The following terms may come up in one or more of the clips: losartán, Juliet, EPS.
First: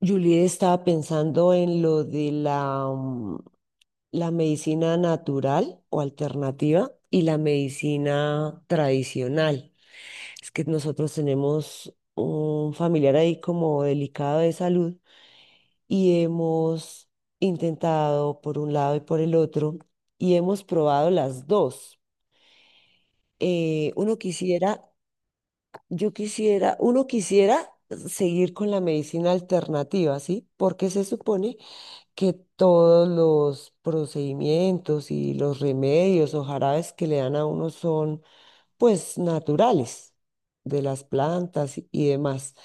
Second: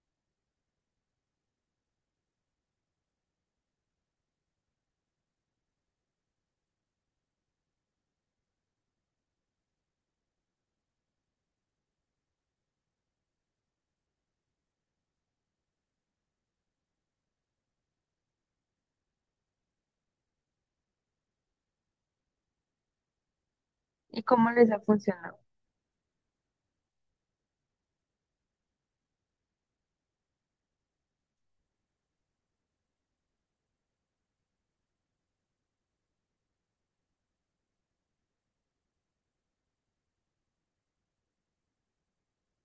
Juliet estaba pensando en lo de la la medicina natural o alternativa y la medicina tradicional. Es que nosotros tenemos un familiar ahí como delicado de salud y hemos intentado por un lado y por el otro y hemos probado las dos. Uno ¿Y cómo les quisiera, ha funcionado? yo quisiera, uno quisiera seguir con la medicina alternativa, ¿sí? Porque se supone que todos los procedimientos y los remedios o jarabes que le dan a uno son pues naturales de las plantas y demás.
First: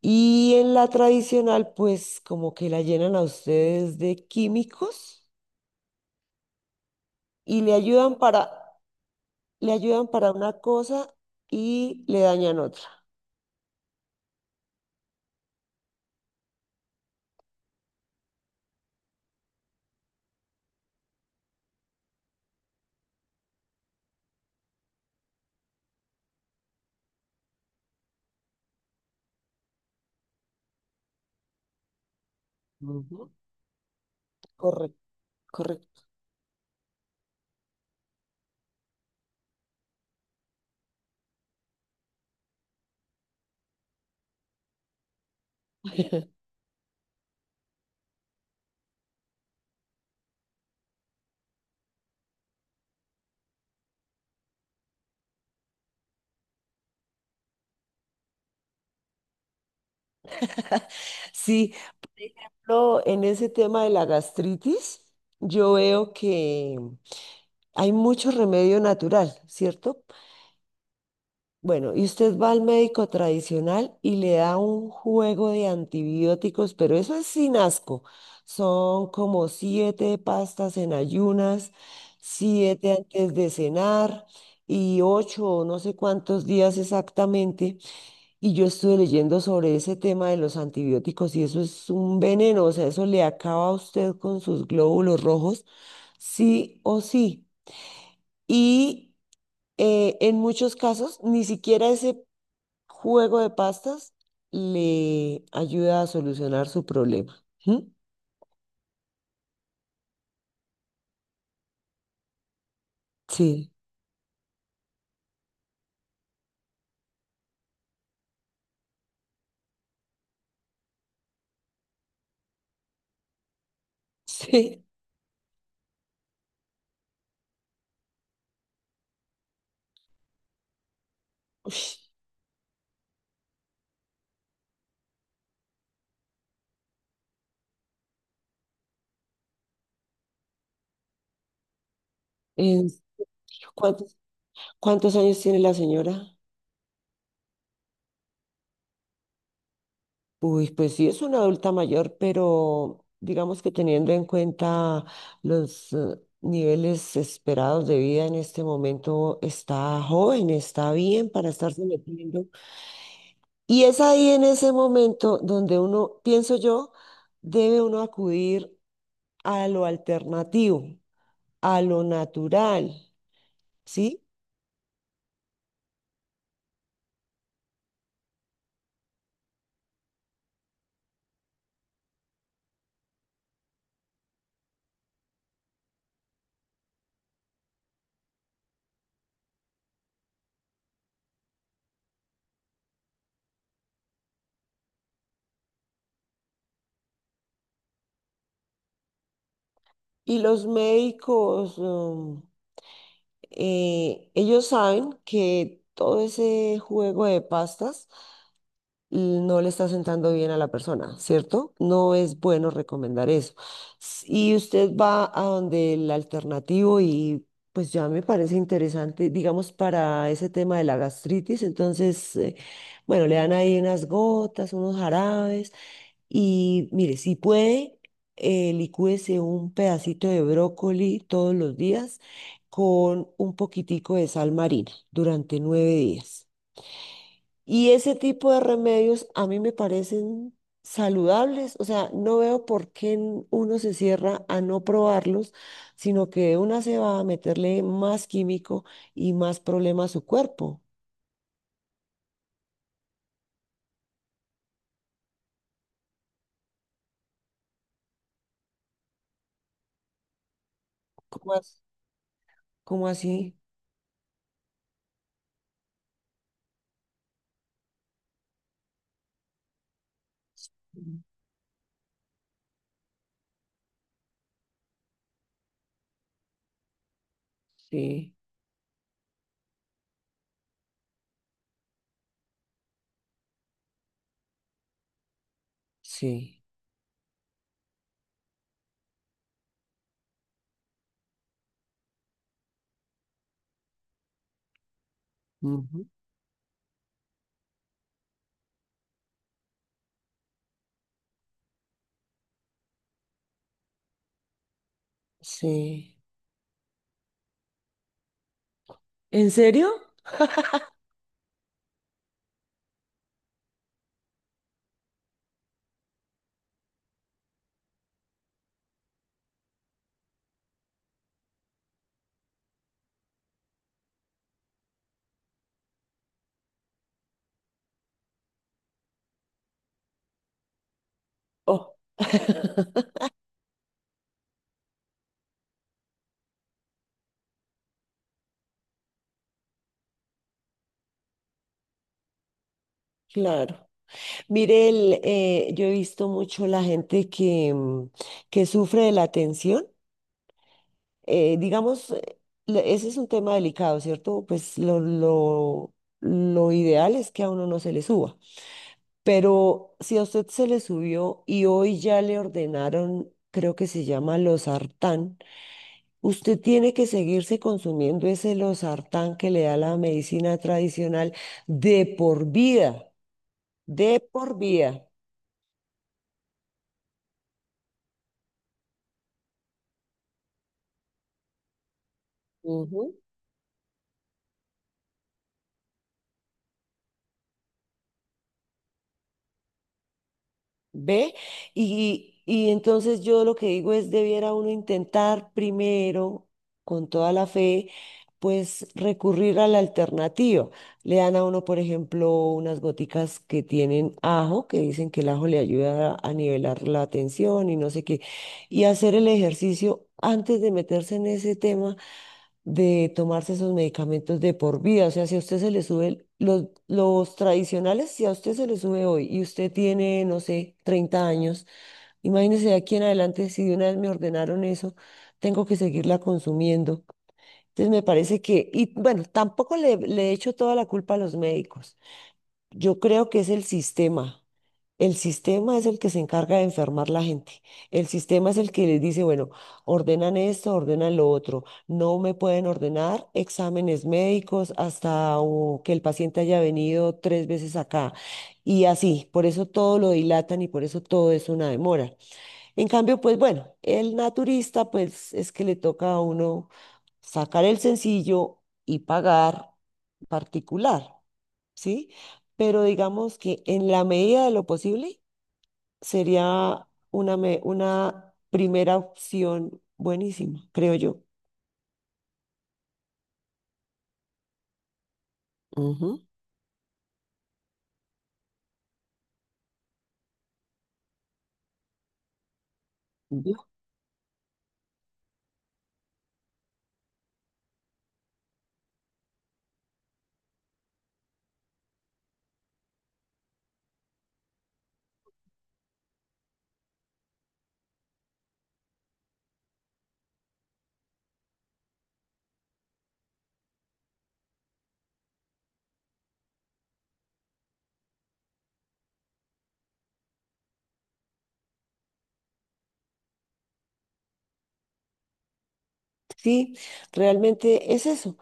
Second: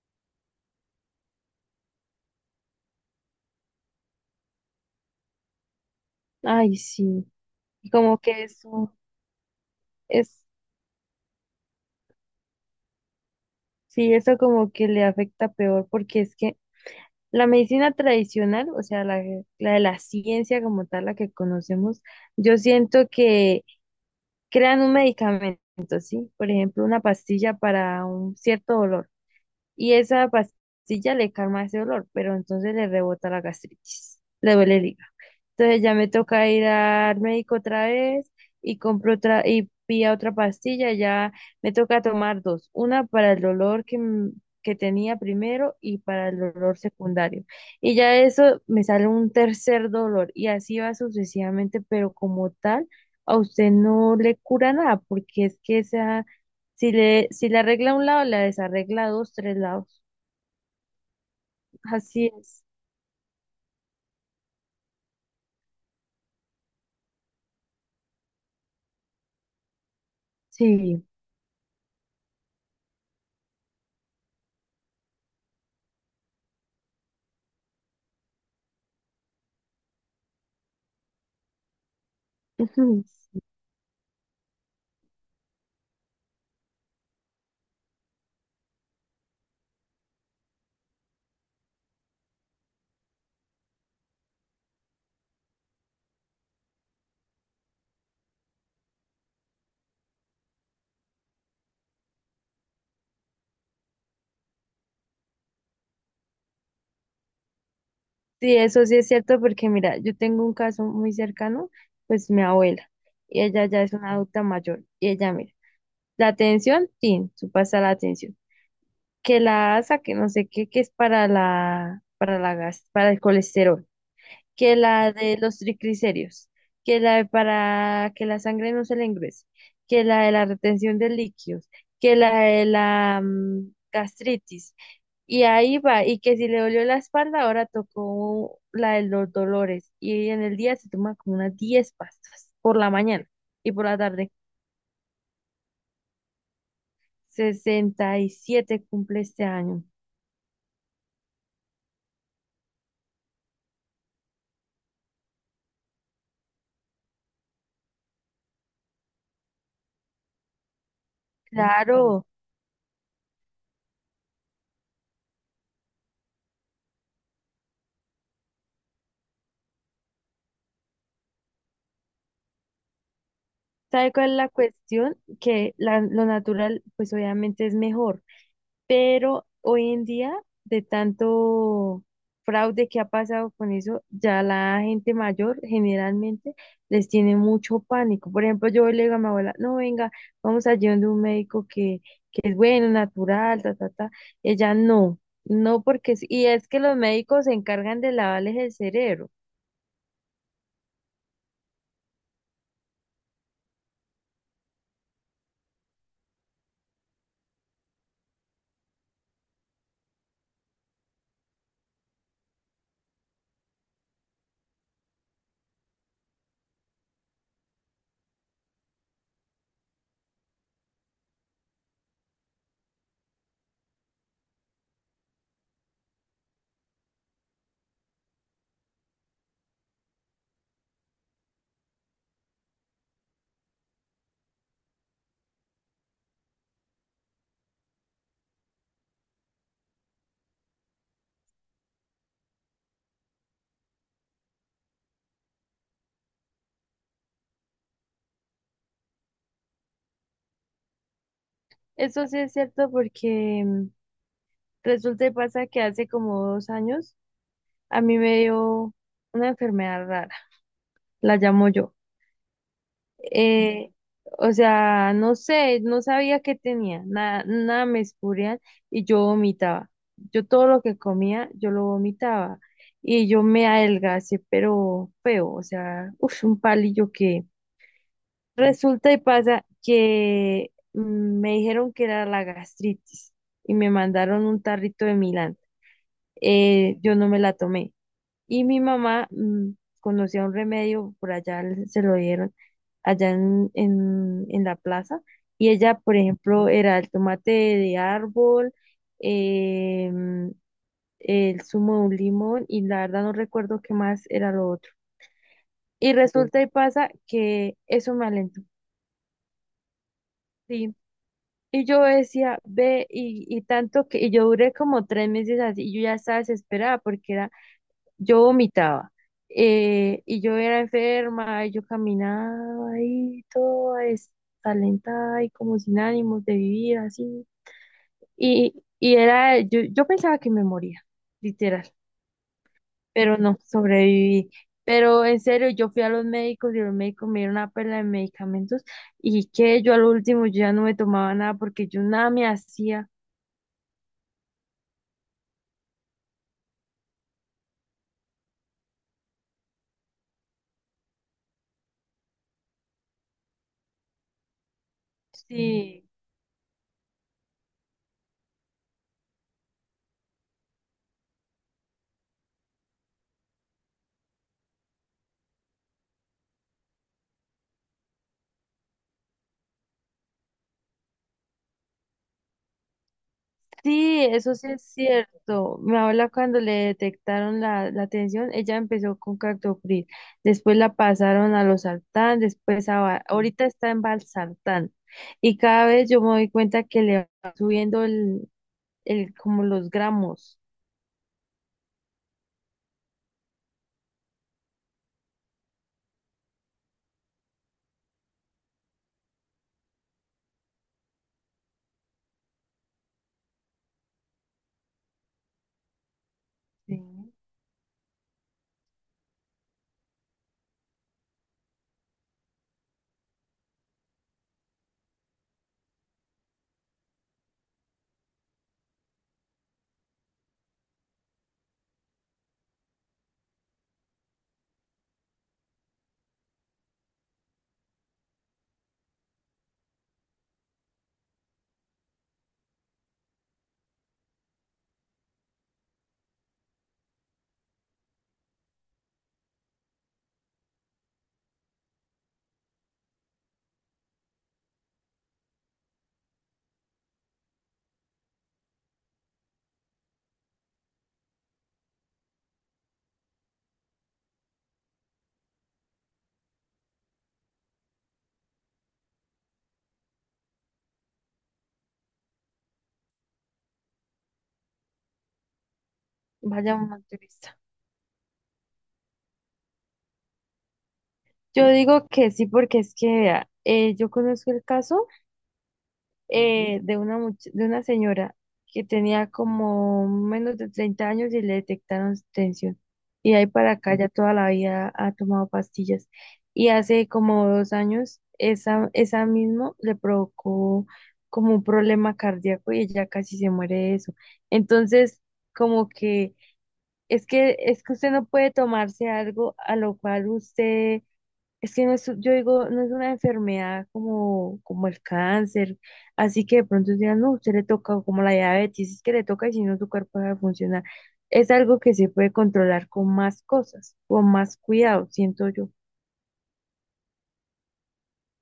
Y en la tradicional pues como que la llenan a ustedes de químicos Ay, sí. y Y como que eso le ayudan para es, una cosa y le dañan otra. sí, eso como que le afecta peor, porque es que la medicina tradicional, o sea, la de la ciencia como tal, la que conocemos, yo siento que crean un medicamento, ¿sí? Por ejemplo, una pastilla para un cierto dolor, y esa pastilla le calma ese dolor, pero entonces le Ujú. rebota la gastritis, le duele el Correcto, hígado. Entonces ya correcto. me toca ir al médico otra vez y compro otra y pilla otra pastilla, ya me toca tomar dos, una para el dolor que tenía primero y para el dolor secundario. Y ya eso me sale un tercer dolor y así va sucesivamente, pero como tal, a usted no le cura nada, porque es que esa, si le, si le arregla un lado, la desarregla dos, tres lados. Sí, por Así es. ejemplo, en ese tema de la gastritis, yo veo que hay mucho remedio natural, ¿cierto? Sí. Bueno, y usted va al médico tradicional y le da un juego de antibióticos, pero eso es sin asco. Son como siete pastas en ayunas, siete antes de cenar y ocho o no sé cuántos días exactamente. Y yo estuve leyendo sobre ese tema de los antibióticos y eso es un veneno, o sea, eso le acaba a usted con sus glóbulos rojos, sí o sí. Y en muchos casos, ni siquiera ese juego de pastas le ayuda a solucionar su problema. ¿Mm? Sí, eso sí es cierto porque mira, yo tengo un caso muy cercano, pues mi abuela, y ella Sí, ya es una adulta mayor, y ella mira, la atención, tin, su pasa la atención, que la asa, que no sé qué, que es para la gas, para el colesterol, que sí. la de los triglicéridos, que la de para que la sangre no se le engrese, que la de la retención de líquidos, Ush, que la de la gastritis. Y ahí va, y que si le dolió la espalda, ahora tocó la de los dolores. Y en el día se toma como unas 10 pastas por en- la mañana y por la ¿cuántos, tarde. cuántos años tiene la señora? 67 cumple este año. Uy, pues sí, es una adulta mayor, pero digamos que teniendo en cuenta los niveles esperados de vida en este momento, está joven, está bien para estarse Claro, metiendo. Y es ahí en ese momento donde uno, pienso yo, debe uno acudir a lo alternativo, a lo natural. ¿sabe ¿Sí? cuál es la cuestión? Que la- lo natural, pues obviamente es mejor. Pero hoy en día, de tanto fraude que ha pasado con eso, ya la gente mayor generalmente les tiene mucho pánico. Por ejemplo, yo le digo a mi abuela, no, venga, vamos allí donde un médico que es bueno, natural, ta, ta, ta. Ella no, no porque, y es que los médicos se encargan de lavarles el cerebro. Y los médicos, ellos saben que todo ese juego de pastas no le está sentando bien a la persona, ¿cierto? No es bueno recomendar eso. Y usted va a donde el alternativo y pues ya me parece interesante, digamos, para ese tema de la gastritis, entonces, bueno, le dan ahí unas gotas, unos jarabes y mire, si puede, licúese un pedacito de brócoli todos los días con un poquitico de sal marina durante 9 días. Y ese tipo de remedios a mí me parecen saludables, o sea, no veo por qué uno se cierra a no probarlos, sino que de una se va a meterle más químico y más problema a su cuerpo. Eso sí es cierto porque resulta y pasa que hace como 2 años a mí me dio una enfermedad rara, la ¿Cómo, llamo yo. cómo así? Eh, o sea, no sé, no sabía qué tenía, nada, nada me escurrían y yo vomitaba. Yo todo lo que Mm. comía, yo lo vomitaba y yo me adelgacé, pero feo, o sea, uf, un palillo que Sí, resulta y pasa que me dijeron que era la gastritis y me mandaron un tarrito de Milán. sí, Yo no me la tomé. Y mi mamá conocía un remedio, por allá se lo dieron, allá en la plaza. Y ella, ujú, por ejemplo, era el tomate de árbol, em, el zumo de un limón y la verdad no recuerdo qué más era lo otro. Y sí. resulta y pasa que eso me alentó. ¿En serio? Sí. Y yo decía, ve, y tanto que, y yo duré como 3 meses así, y yo ya estaba desesperada porque era yo vomitaba. Eh, y yo era enferma, y yo caminaba ahí toda destalentada y como sin ánimos de vivir así. Y era, yo pensaba que me moría, literal, Oh, pero no, sobreviví. Pero en serio, yo fui a los médicos y los médicos me dieron una perla de medicamentos y que yo al último yo ya no me tomaba nada porque yo nada me hacía. claro. Mire, el, yo he visto mucho la gente que, que sufre de la tensión. Digamos, ese es un tema delicado, ¿cierto? Pues Sí. lo ideal es que a uno no se le suba, pero si a usted se le subió y hoy ya le ordenaron, creo que se llama losartán, usted tiene que seguirse consumiendo ese losartán que le da la medicina tradicional de por vida, de Sí, eso por sí es vida. cierto. Mi abuela cuando le detectaron la tensión, ella empezó con captopril, después la pasaron a los sartán, después a, va- ahorita está en valsartán y cada vez yo me doy cuenta que le va subiendo el como los gramos. ¿Ve? Y entonces yo lo que digo es, debiera uno intentar primero, con toda la fe, pues recurrir a la alternativa. Le dan a uno, por ejemplo, unas goticas que tienen ajo, que dicen que el ajo le ayuda a nivelar Sí. la tensión y no sé qué, y hacer el ejercicio antes de meterse en ese tema de tomarse esos medicamentos de por vida. O sea, si a usted se le sube, los tradicionales, si a usted se le sube hoy y usted tiene, no sé, 30 años, imagínese de aquí en adelante, si de una vez me ordenaron eso, tengo que seguirla consumiendo. Entonces me parece que, y bueno, tampoco le, le echo toda la culpa a los médicos. Yo creo que es el sistema. El sistema es el que se encarga de enfermar la gente. El sistema es el que les dice, bueno, ordenan esto, ordenan lo otro. No me pueden ordenar exámenes médicos hasta o, que el paciente haya venido 3 veces acá. Y así, por eso todo lo dilatan y por eso todo es una demora. En cambio, pues bueno, el naturista, pues es que le toca a uno sacar el sencillo y pagar particular, ¿sí? Pero digamos que en la medida de lo posible Vaya sería un una, motorista. una primera opción buenísima, creo yo. Yo digo que sí porque es que vea, yo conozco el caso Ujú. De una, de una señora que tenía como menos de 30 años y le detectaron tensión. Y ahí Ujú. para acá ya toda la vida ha tomado pastillas. Y hace como 2 años, esa mismo le provocó como un problema cardíaco y ella casi se muere de eso. Entonces, como que es que usted no puede tomarse algo a lo cual usted es que no es, yo digo, no es una enfermedad como, como el cáncer, así que de pronto digan, no, usted le toca, o como la diabetes, es que le toca y si no su cuerpo va a funcionar. Es algo que se puede controlar con más cosas, con más cuidado, siento yo. Sí, realmente es eso.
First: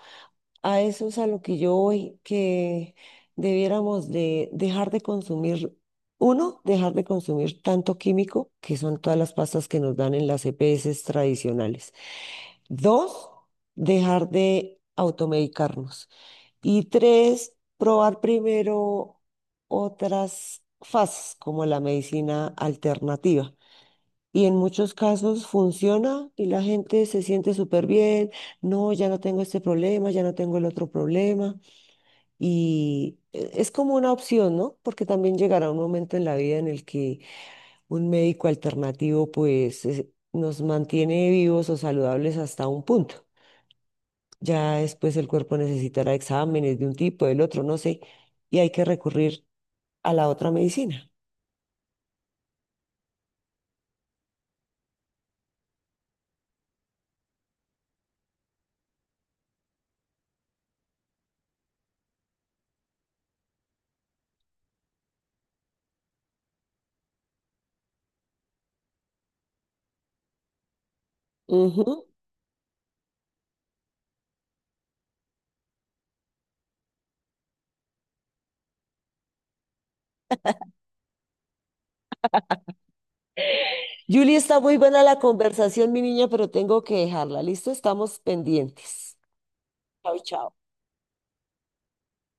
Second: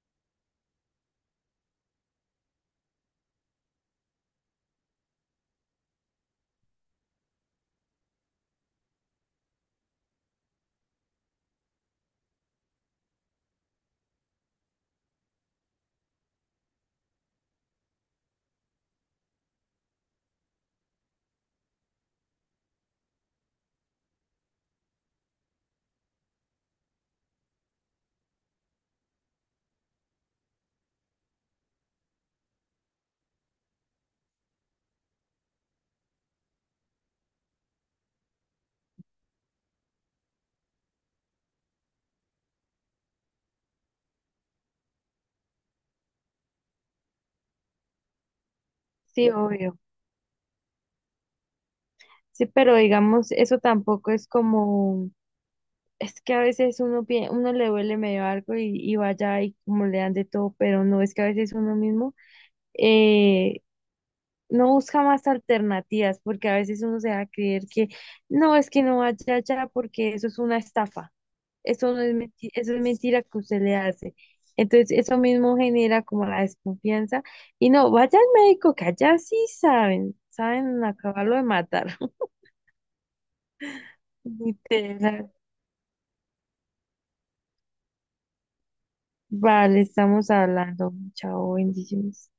A eso es a lo que yo voy, que debiéramos de dejar de consumir, uno, dejar de consumir tanto químico, que son todas las pastas que nos dan en las EPS tradicionales. Dos, dejar de automedicarnos. Y tres, probar primero otras fases como la medicina alternativa. Y en muchos casos funciona y la gente se siente súper bien. No, ya no tengo este problema, ya no tengo el otro problema. Y es como una opción, ¿no? Porque también llegará un momento en la vida en el que un médico alternativo nos mantiene vivos o saludables hasta un punto. Ya después el cuerpo necesitará exámenes de un tipo, del otro, no sé, y hay que Sí, recurrir obvio. a la otra medicina. Sí, pero digamos, eso tampoco es como, es que a veces uno, uno le duele medio algo y vaya y como le dan de todo, pero no, es que a veces uno mismo eh, no busca más alternativas, porque a veces uno se va a creer que no, es que no vaya allá porque eso es una estafa, eso no Ujú. es mentira, eso es mentira que usted le hace. Entonces, eso mismo genera como la desconfianza y no, vaya al médico, que allá sí saben, saben acabarlo de matar. Julie, está muy buena la Literal. conversación, mi niña, pero tengo que dejarla. Listo, estamos pendientes. Vale, Chao, estamos chao. hablando. Chao, bendiciones.